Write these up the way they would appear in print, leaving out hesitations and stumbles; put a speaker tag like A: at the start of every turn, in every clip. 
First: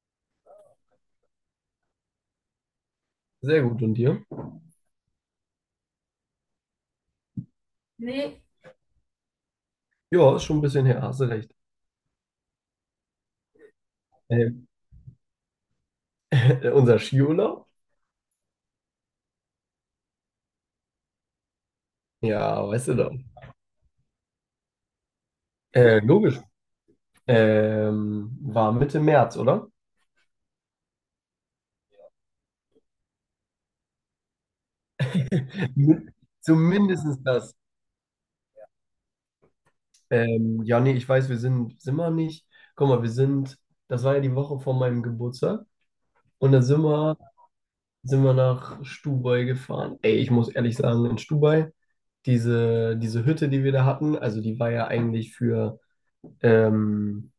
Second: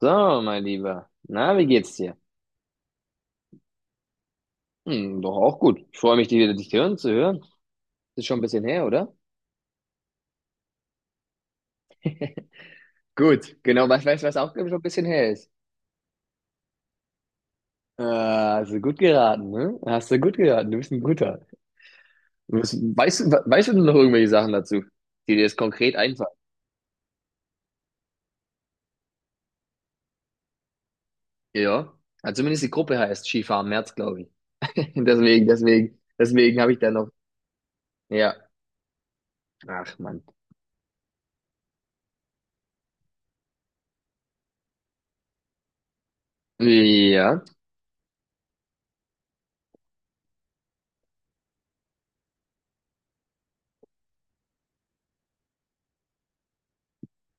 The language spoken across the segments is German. A: So, mein Lieber. Na, wie geht's dir?
B: Sehr gut. Und dir?
A: Hm, doch auch gut. Ich freue mich, dich wieder dich hören zu hören. Ist schon ein
B: Nee.
A: bisschen her, oder?
B: Ja, ist schon ein bisschen her, hast du recht.
A: Gut, genau. Was weißt du, was auch
B: Ähm,
A: schon ein bisschen her ist?
B: unser Skiurlaub?
A: Hast du gut geraten, ne? Hast du gut geraten. Du bist ein Guter. Du
B: Ja,
A: bist,
B: weißt du doch.
A: weißt, du- Weißt du noch irgendwelche Sachen dazu, die dir jetzt konkret einfallen?
B: Logisch. War Mitte März, oder?
A: Ja. Also zumindest die Gruppe heißt Skifahren März, glaube ich. Deswegen, deswegen,
B: Min-
A: deswegen habe ich da noch.
B: Zumindestens das.
A: Ja. Ach, Mann.
B: Ja, nee, ich weiß, sind wir nicht. Guck mal, das war ja die Woche vor meinem Geburtstag. Und dann
A: Ja,
B: sind wir nach Stubai gefahren. Ey, ich muss ehrlich sagen, in Stubai, diese Hütte, die wir da hatten, also die war ja eigentlich für ähm,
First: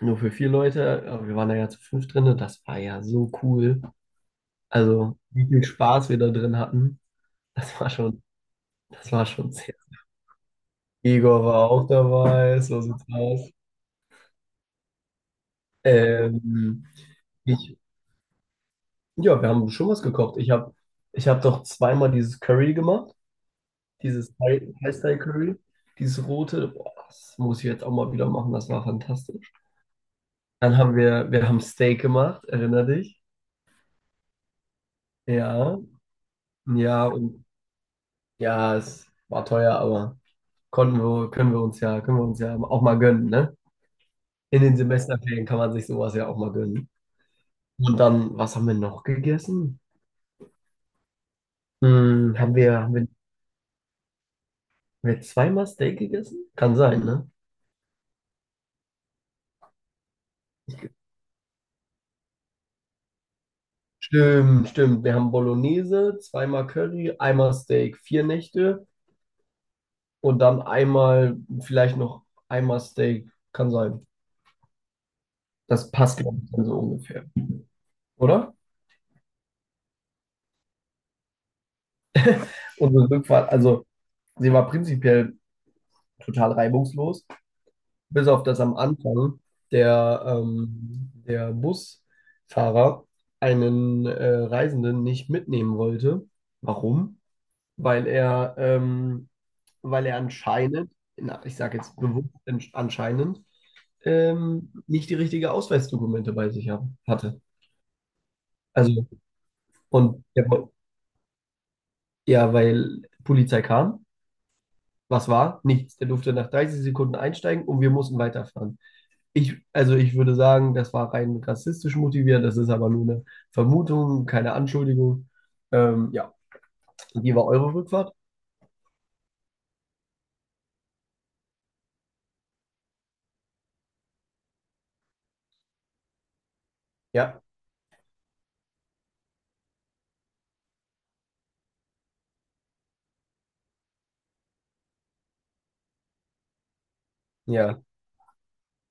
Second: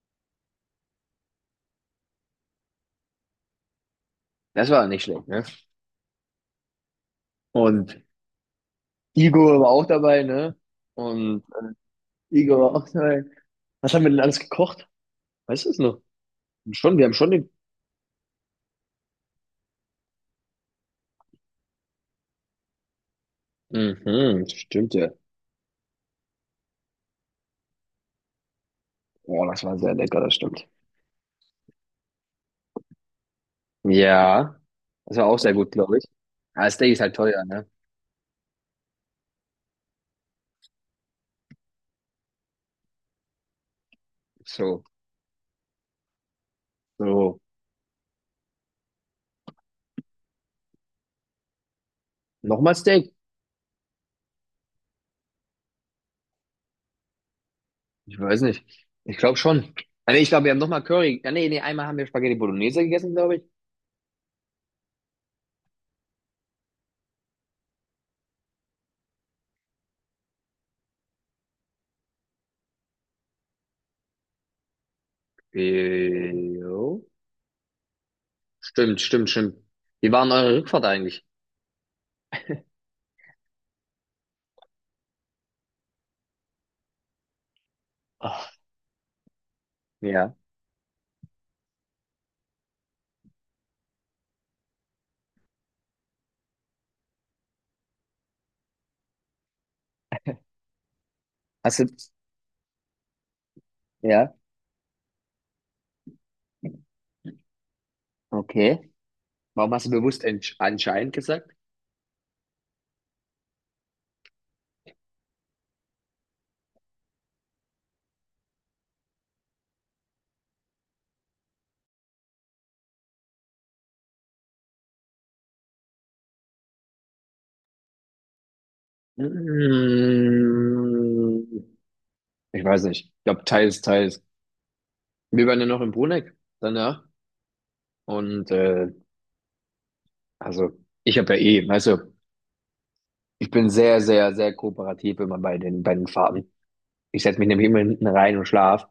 B: nur für vier Leute, aber wir waren da ja zu fünf drin und das war ja so cool.
A: das war nicht
B: Also,
A: schlecht, ne?
B: wie viel Spaß wir da drin hatten, das war
A: Und
B: schon, das war schon
A: Igor war
B: sehr.
A: auch dabei, ne? Und
B: Igor war auch dabei,
A: Igor
B: so
A: war auch
B: sieht's
A: dabei.
B: aus.
A: Was haben wir denn alles gekocht? Weißt du es noch?
B: Ähm,
A: Schon, wir haben schon den.
B: ich, ja, wir haben schon was gekocht. Ich hab doch zweimal dieses Curry gemacht, dieses
A: Mhm, stimmt ja.
B: Thai-Style-Curry, dieses rote. Boah, das muss ich jetzt auch mal wieder machen, das war
A: Oh,
B: fantastisch.
A: das war sehr lecker, das stimmt.
B: Dann haben wir, wir haben Steak gemacht, erinner dich?
A: Ja, das war auch sehr gut,
B: Ja,
A: glaube ich. Ah, Steak ist
B: ja,
A: halt teuer,
B: und
A: ne?
B: ja, es war teuer, aber können wir uns ja können wir uns ja, auch mal gönnen, ne? In den
A: So,
B: Semesterferien kann man sich sowas ja auch mal gönnen.
A: so.
B: Und dann, was haben wir noch gegessen? Hm, haben
A: Nochmal
B: wir, haben wir,
A: Steak?
B: haben wir zweimal Steak gegessen? Kann sein, ne?
A: Ich weiß nicht. Ich glaube schon. Ah, nee, ich glaube, wir haben nochmal Curry. Ah, nee, nee, einmal haben wir Spaghetti Bolognese gegessen, glaube ich.
B: Stimmt, stimmt. Wir haben Bolognese, zweimal Curry, einmal Steak, 4 Nächte und dann einmal, vielleicht noch einmal Steak. Kann sein. Das passt,
A: Äh,
B: glaube ich, dann so
A: Jo.
B: ungefähr, oder?
A: Stimmt, stimmt, stimmt. Wie war denn eure Rückfahrt eigentlich?
B: Unsere Rückfahrt, also sie war prinzipiell total reibungslos, bis auf
A: Ach,
B: das am Anfang
A: ja.
B: der Busfahrer einen Reisenden nicht mitnehmen wollte. Warum? Weil er, ähm, Weil er anscheinend, na, ich sage
A: Hast du,
B: jetzt bewusst anscheinend,
A: ja,
B: nicht die richtige Ausweisdokumente bei sich hatte.
A: okay.
B: Also,
A: Warum hast du bewusst
B: und der, woll-
A: anscheinend gesagt?
B: ja, weil Polizei kam. Was war? Nichts. Der durfte nach 30 Sekunden einsteigen und wir mussten weiterfahren. Also ich würde sagen, das war rein rassistisch motiviert, das ist aber nur eine Vermutung, keine Anschuldigung. Ja, wie war eure Rückfahrt?
A: Mm, Ich weiß nicht. Ich glaube, teils, teils. Wir waren ja noch in Bruneck danach.
B: Ja,
A: Und also, ich habe ja eh, weißt du, ich bin sehr, sehr, sehr kooperativ immer bei den Fahrten. Ich setze mich nämlich immer
B: ja,
A: hinten rein und schlaf.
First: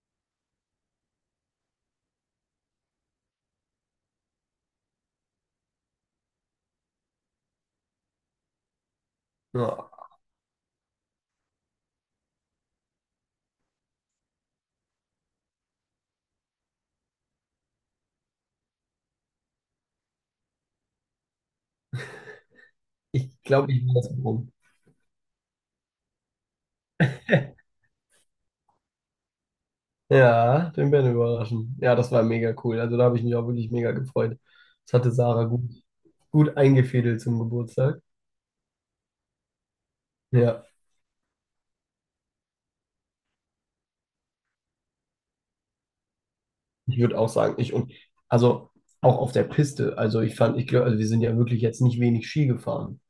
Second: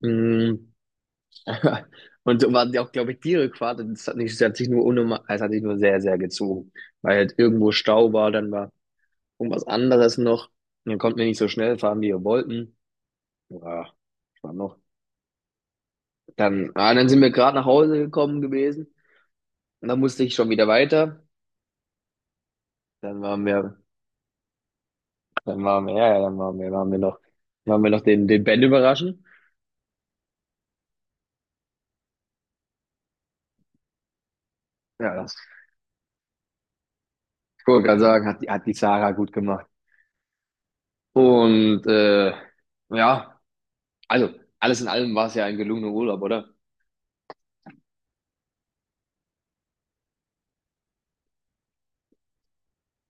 A: Mm, Und so waren die auch, glaube ich, die Rückfahrt. Und das hat nicht, das hat sich nur unnormal, es hat sich nur sehr, sehr gezogen. Weil halt irgendwo Stau war, dann war irgendwas
B: ja.
A: anderes noch. Und dann konnten wir nicht so schnell fahren, wie wir wollten. Ja, das war noch. Dann sind wir gerade nach Hause gekommen gewesen. Und dann musste ich schon wieder weiter. Dann
B: Ich
A: waren
B: glaube,
A: wir,
B: ich bin das rum.
A: dann waren wir, ja, ja, waren wir noch, waren wir noch den, den Ben überraschen.
B: Ja, den Ben überraschen. Ja, das war mega cool. Also da habe ich mich auch wirklich mega gefreut. Das hatte
A: Ja, das
B: Sarah gut eingefädelt zum
A: kann man
B: Geburtstag.
A: sagen, hat die Sarah gut gemacht.
B: Ja,
A: Und ja, also alles in allem war es ja ein gelungener Urlaub, oder?
B: ich würde auch sagen, ich und also auch auf der Piste. Also ich fand, ich glaube, also wir sind ja wirklich jetzt nicht wenig Ski gefahren.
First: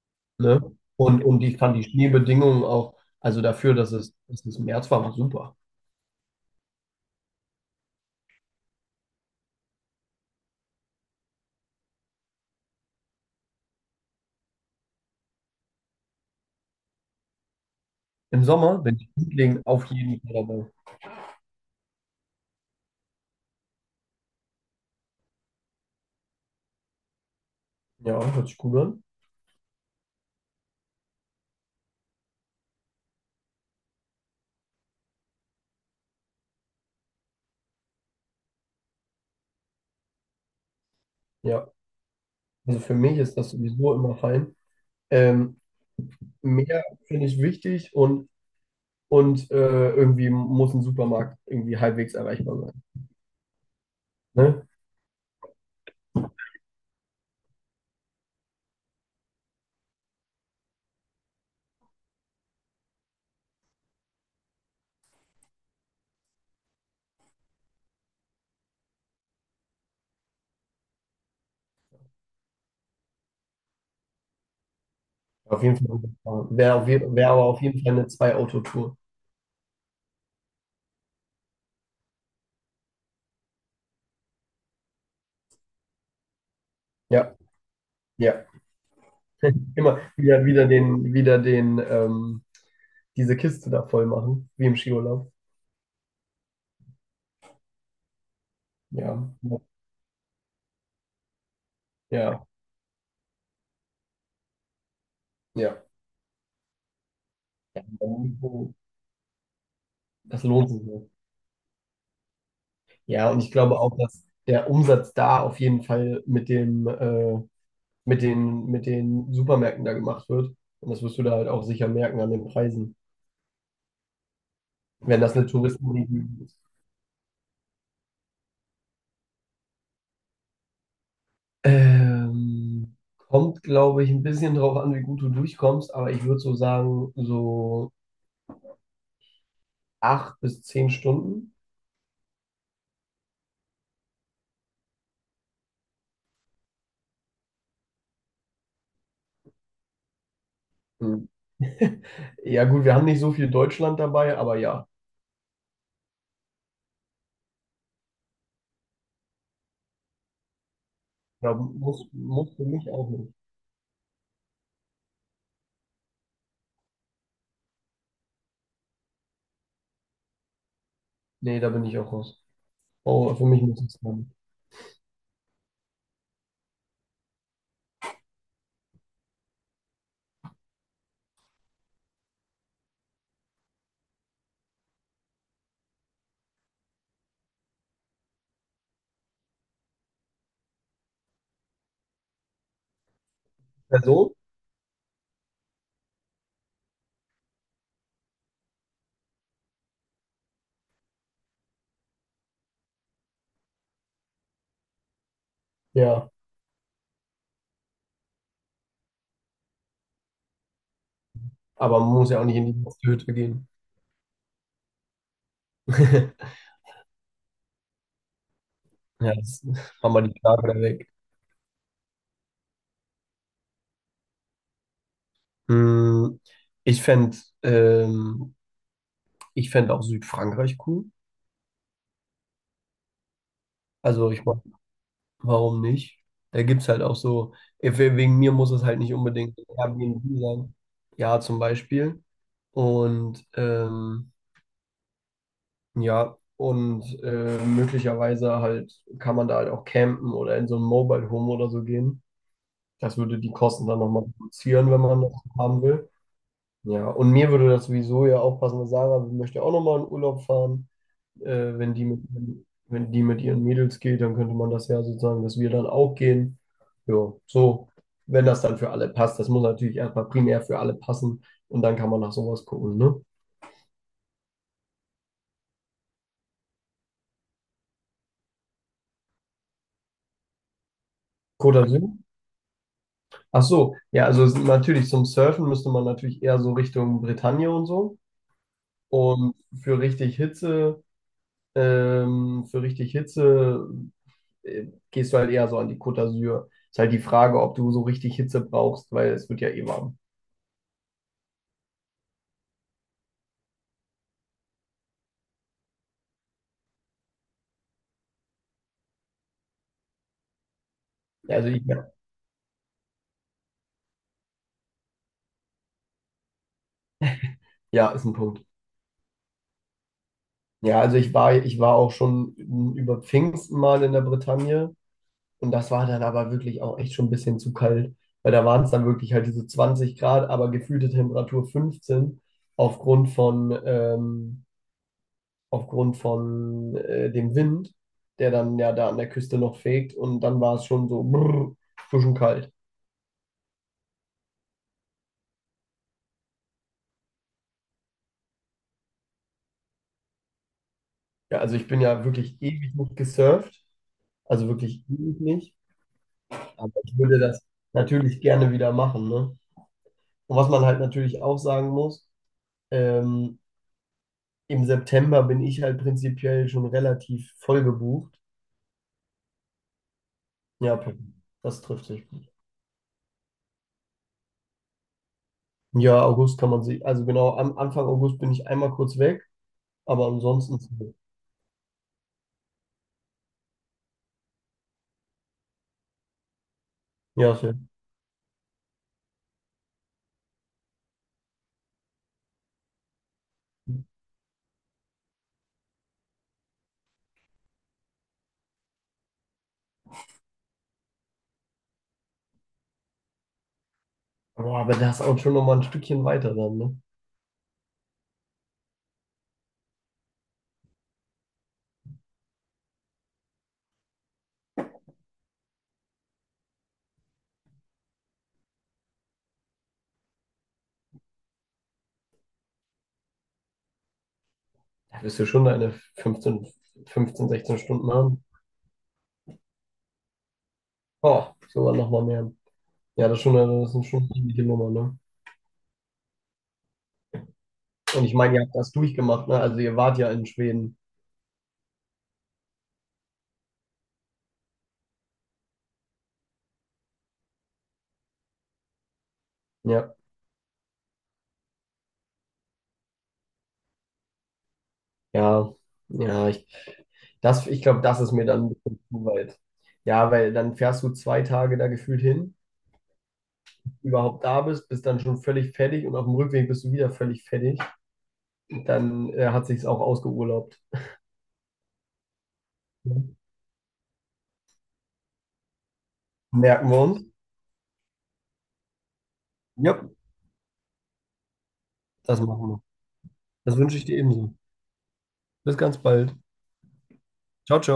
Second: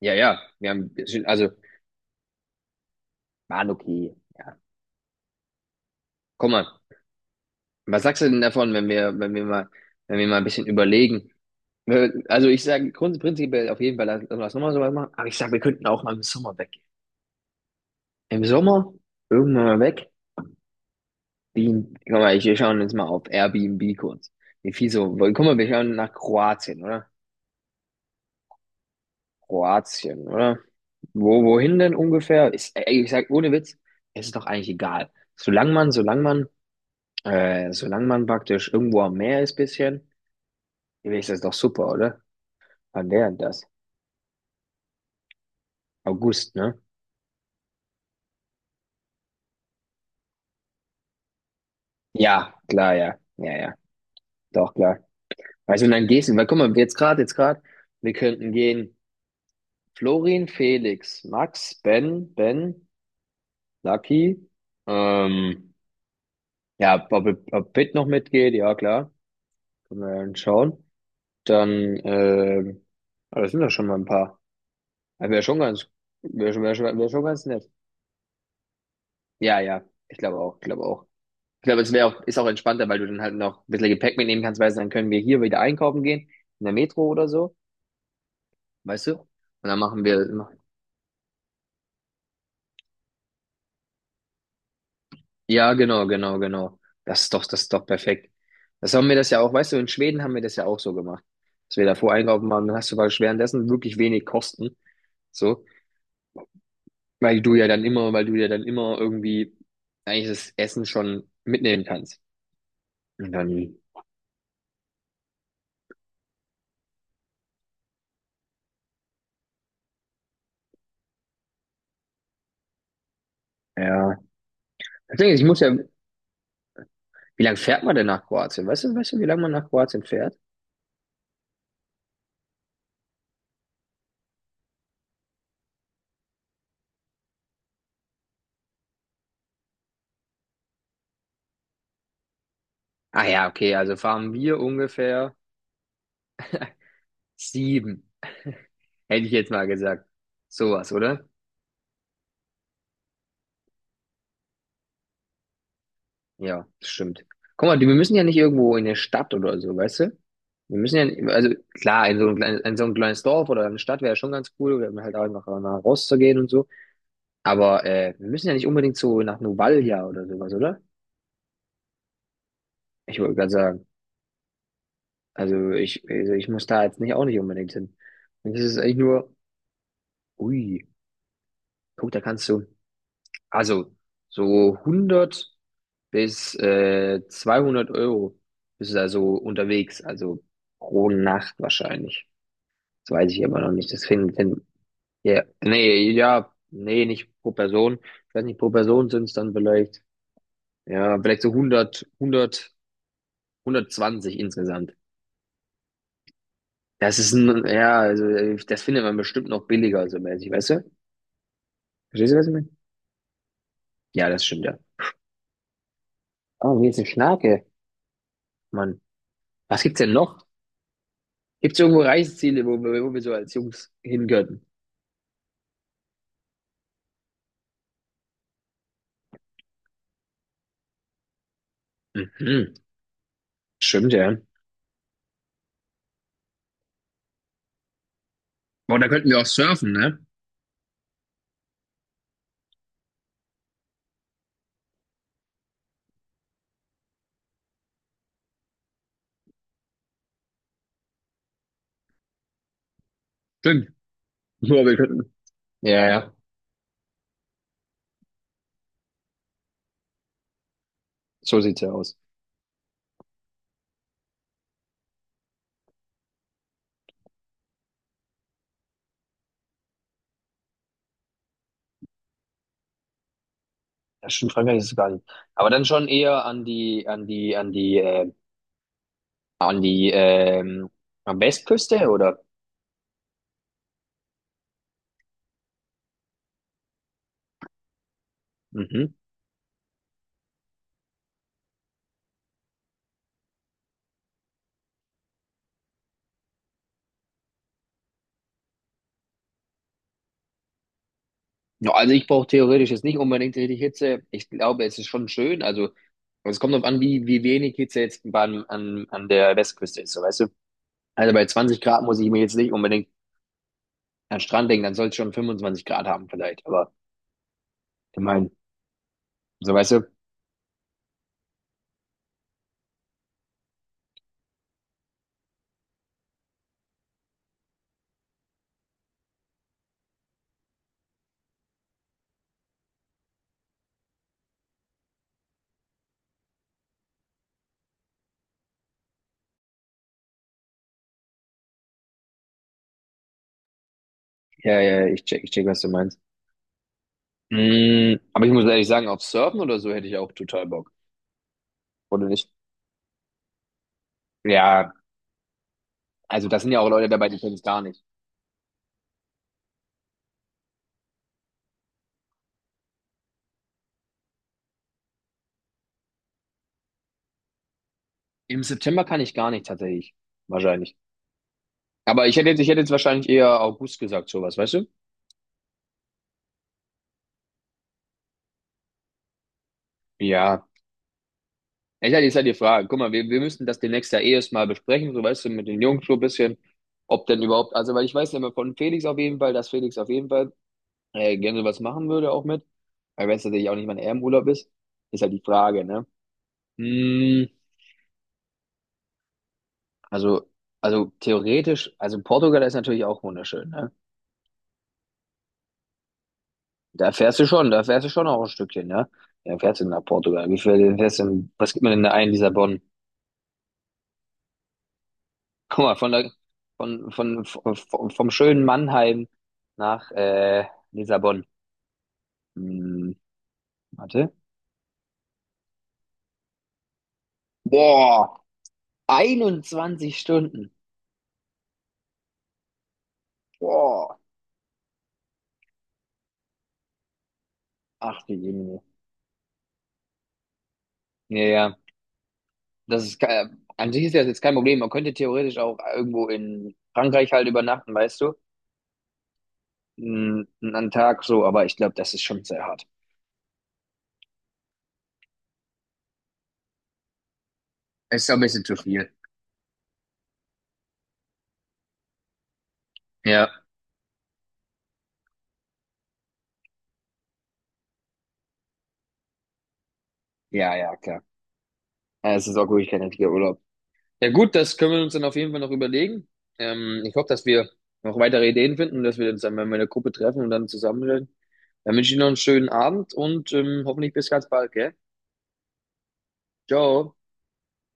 A: Ja, ja,
B: Ne?
A: wir haben,
B: Und
A: also,
B: ich fand die Schneebedingungen auch, also
A: waren
B: dafür, dass es,
A: okay.
B: dass
A: Ja.
B: es im März war, war super.
A: Guck mal, was sagst du denn davon, wenn wir, wenn wir mal ein bisschen überlegen? Also, ich sage prinzipiell auf jeden Fall, lass nochmal sowas machen, aber ich sage, wir könnten auch mal im Sommer weg.
B: Im
A: Im
B: Sommer
A: Sommer,
B: bin ich Liebling
A: irgendwann mal
B: auf
A: weg.
B: jeden Fall dabei.
A: Guck mal, wir schauen jetzt mal auf Airbnb kurz. Wie viel so, weil, guck mal, wir schauen nach Kroatien, oder?
B: Ja, hört sich gut an.
A: Kroatien, oder? Wohin denn ungefähr? Ey, ich sag, ohne Witz, es ist doch eigentlich egal. Solange man praktisch irgendwo am Meer ist, bisschen, ist das doch
B: Ja,
A: super, oder?
B: also für
A: Wann
B: mich
A: wäre
B: ist
A: denn
B: das
A: das?
B: sowieso immer fein. Ähm,
A: August, ne?
B: Meer finde ich wichtig und irgendwie muss ein Supermarkt irgendwie halbwegs
A: Ja,
B: erreichbar
A: klar,
B: sein.
A: ja. Ja, ja,
B: Ne?
A: doch, klar. Weißt du, und dann gehst du, weil guck mal, jetzt gerade, wir könnten gehen Florin, Felix, Max, Ben, Ben, Lucky, ähm, ja, ob Pitt noch mitgeht, ja, klar, können wir ja dann schauen. Dann, das sind doch schon mal ein paar. Wäre schon
B: Auf jeden
A: ganz,
B: Fall
A: wäre schon, wär schon, wär schon
B: wär aber
A: ganz
B: auf
A: nett.
B: jeden Fall eine Zwei-Auto-Tour.
A: Ja, ja, ich glaube auch, ich glaube auch. Ich glaube, es wäre auch, ist auch entspannter, weil du dann halt noch ein bisschen Gepäck mitnehmen kannst, weißt du, dann können wir hier wieder einkaufen gehen, in der Metro oder
B: Ja,
A: so,
B: ja.
A: weißt du? Und dann
B: Immer wieder, diese Kiste da voll machen, wie im Skiurlaub.
A: ja, genau, genau, genau. Das ist doch perfekt. Das haben wir
B: Ja,
A: das ja auch,
B: ja,
A: weißt du, in Schweden haben wir das ja auch so gemacht, dass wir davor
B: ja.
A: einkaufen waren, dann hast du praktisch währenddessen wirklich wenig Kosten, so,
B: Ja,
A: weil du ja dann immer, weil du ja dann immer irgendwie eigentlich
B: das
A: das
B: lohnt sich
A: Essen
B: nicht.
A: schon mitnehmen kannst. Und
B: Ja, und ich
A: dann,
B: glaube auch, dass der Umsatz da auf jeden Fall mit den Supermärkten da gemacht wird. Und das wirst du da halt auch sicher merken an den Preisen,
A: ja.
B: wenn
A: Deswegen,
B: das
A: ich
B: eine
A: muss ja,
B: Touristenregion ist.
A: wie lange fährt man denn nach Kroatien? Weißt du, wie lange man nach Kroatien fährt?
B: Kommt, glaube ich, ein bisschen drauf an, wie gut du durchkommst, aber ich würde so sagen, so 8 bis 10 Stunden.
A: Ah ja, okay, also waren wir ungefähr sieben, hätte ich jetzt mal gesagt. Sowas,
B: Hm.
A: oder?
B: Ja, gut, wir haben nicht so viel Deutschland dabei, aber ja,
A: Ja, das stimmt. Guck mal, wir müssen ja nicht irgendwo in der Stadt oder so, weißt du? Wir müssen ja, also
B: da muss,
A: klar, in so ein
B: muss
A: kleines,
B: für
A: in so
B: mich
A: ein
B: auch
A: kleines
B: nicht.
A: Dorf oder eine Stadt wäre schon ganz cool, oder halt auch einfach mal rauszugehen und so. Aber wir müssen ja nicht unbedingt so nach Novalia oder sowas, oder?
B: Nee, da bin ich auch raus.
A: Ich wollte
B: Oh, für
A: gerade
B: mich muss
A: sagen.
B: es sein.
A: Also ich muss da jetzt nicht auch nicht unbedingt hin. Und das ist eigentlich nur, ui, guck, da kannst du, also so 100 bis 200 € bist du also unterwegs, also pro Nacht wahrscheinlich. Das weiß ich aber noch nicht. Das
B: Person?
A: finden, finden, ja, nee, nicht pro Person. Ich weiß nicht, pro Person sind es dann vielleicht, ja, vielleicht so 100, 100, 120 insgesamt.
B: Ja,
A: Das ist ein, ja, also das findet man bestimmt noch billiger, so mäßig, weißt du?
B: aber man muss
A: Verstehst du,
B: ja auch
A: was ich
B: nicht in
A: meine?
B: die Hütte gehen.
A: Ja, das stimmt, ja. Oh, hier ist eine Schnake, Mann.
B: Ja, das
A: Was gibt's denn
B: haben wir die
A: noch?
B: Frage da weg.
A: Gibt's irgendwo Reiseziele, wo wir so als Jungs hingehören?
B: Hm, ich fände ähm, Ich fänd auch Südfrankreich cool.
A: Mhm. Stimmt,
B: Also
A: ja.
B: ich Warum nicht? Da gibt es halt auch so, eh, Wegen mir muss es
A: Boah,
B: halt
A: da
B: nicht
A: könnten wir auch
B: unbedingt
A: surfen, ne?
B: Airbnb sein. Ja, zum Beispiel. Und ähm, ja, möglicherweise halt kann man da halt auch campen oder in so ein Mobile Home oder so gehen. Das würde die Kosten
A: Stimmt.
B: dann nochmal
A: Nur
B: reduzieren,
A: wir
B: wenn man
A: könnten.
B: das haben
A: Ja,
B: will.
A: ja.
B: Ja, und mir würde das sowieso ja auch passen, weil Sarah möchte auch nochmal in Urlaub fahren,
A: So
B: äh,
A: sieht's ja
B: wenn die
A: aus.
B: mit, wenn die mit ihren Mädels geht, dann könnte man das ja sozusagen, dass wir dann auch gehen. Ja, so, wenn das dann für alle passt. Das muss natürlich erstmal primär für alle passen und dann kann man nach sowas gucken, ne?
A: Ja, stimmt, Frankreich ist es gar nicht. Aber dann schon eher an die, ähm, am
B: Côte
A: Westküste,
B: d'Azur?
A: oder?
B: Ach so, ja, also natürlich zum Surfen müsste man natürlich eher so Richtung Bretagne und so.
A: Mhm.
B: Und für richtig Hitze, für richtig Hitze gehst du halt eher so an die Côte d'Azur. Ist halt die Frage, ob du so richtig Hitze brauchst, weil es wird ja eh warm.
A: Ja, also ich brauche theoretisch jetzt nicht unbedingt richtig Hitze. Ich glaube, es ist schon schön. Also es kommt darauf an, wie wenig Hitze jetzt an der Westküste ist, so weißt du? Also bei
B: Also
A: 20
B: ich,
A: Grad muss ich mir jetzt nicht unbedingt an den Strand denken, dann soll es schon 25 Grad haben vielleicht. Aber
B: ja,
A: ich
B: ist ein
A: meine,
B: Punkt.
A: so weißt du,
B: Ja, also ich war auch schon über Pfingsten mal in der Bretagne und das war dann aber wirklich auch echt schon ein bisschen zu kalt, weil da waren es dann wirklich halt diese 20 Grad, aber gefühlte Temperatur 15 aufgrund von, ähm, aufgrund von dem Wind, der dann ja da an der Küste noch fegt und dann war es schon so brrr, schon kalt.
A: ja, ja, ich check, was du meinst. Aber ich muss ehrlich sagen, auf Surfen oder so hätte ich auch total Bock.
B: Ja, also ich bin ja
A: Oder nicht?
B: wirklich ewig nicht gesurft, also
A: Ja,
B: wirklich ewig nicht,
A: also das sind ja auch
B: aber
A: Leute
B: ich
A: dabei,
B: würde
A: die können
B: das
A: es gar nicht.
B: natürlich gerne wieder machen, ne? Und was man halt natürlich auch sagen muss, ähm, im September bin ich halt prinzipiell schon relativ voll gebucht.
A: Im September kann ich gar nicht tatsächlich. Wahrscheinlich.
B: Ja, perfekt. Das trifft
A: Aber
B: sich
A: ich
B: gut.
A: hätte jetzt, ich hätte jetzt wahrscheinlich eher August gesagt, sowas, weißt du?
B: Ja, August kann man sich, also genau, am Anfang August bin ich einmal kurz weg, aber
A: Ja.
B: ansonsten,
A: Ich hatte jetzt halt die Frage, guck mal, wir müssen das demnächst ja eh erst mal besprechen, so weißt du, mit den Jungs so ein bisschen, ob denn
B: ja, ist ja.
A: überhaupt, also weil ich weiß ja immer von Felix auf jeden Fall, dass Felix auf jeden Fall gerne was machen würde auch mit, weil wenn es natürlich auch nicht mein Ehrenurlaub ist, ist halt die Frage, ne? Hm, Also, also theoretisch, also Portugal ist natürlich auch wunderschön, ne?
B: Boah, aber das ist auch schon nochmal ein Stückchen weiter dann, ne?
A: Da fährst du schon, da fährst du schon auch ein Stückchen, ne? Ja, fährst du nach Portugal? Wie viel fährst du denn, was gibt man denn da ein, Lissabon? Guck mal, von der, von, vom, vom schönen Mannheim nach, Lissabon. Hm, Warte.
B: Da wirst du schon deine fünfzehn, 16 Stunden haben.
A: Boah, 21 Stunden.
B: Oh, sogar nochmal mehr. Ja, das ist
A: Boah,
B: schon eine ordentliche Nummer, ne?
A: ach
B: Und
A: die
B: ich meine, ihr habt
A: Jemine.
B: das durchgemacht, ne? Also ihr wart ja in Schweden.
A: Ja, ja, das ist, ke- an sich ist das jetzt kein Problem. Man könnte theoretisch auch irgendwo in Frankreich halt übernachten, weißt du?
B: Ja.
A: Einen Tag so, aber ich glaube, das ist schon sehr hart.
B: Ja, ja, ich glaube, das
A: Ist
B: ist
A: doch ein
B: mir
A: bisschen
B: dann ein
A: zu
B: bisschen
A: viel.
B: zu weit. Ja, weil dann fährst du 2 Tage da gefühlt hin,
A: Ja.
B: überhaupt da bist, dann schon völlig fertig und auf dem Rückweg bist du wieder völlig fertig. Dann hat sich's auch
A: Ja,
B: ausgeurlaubt.
A: ja, klar. Ja, es ist auch wirklich kein richtiger Urlaub. Ja gut, das können wir uns dann auf jeden Fall noch überlegen.
B: Merken wir
A: Ich
B: uns.
A: hoffe, dass wir noch weitere Ideen finden und dass wir uns dann, wenn wir in
B: Ja,
A: Gruppe treffen und dann zusammenreden. Dann wünsche ich dir noch einen
B: das
A: schönen
B: machen wir.
A: Abend und
B: Das wünsche ich
A: hoffentlich
B: dir
A: bis ganz
B: ebenso.
A: bald, gell?
B: Bis ganz bald.
A: Ciao.
B: Ciao, ciao.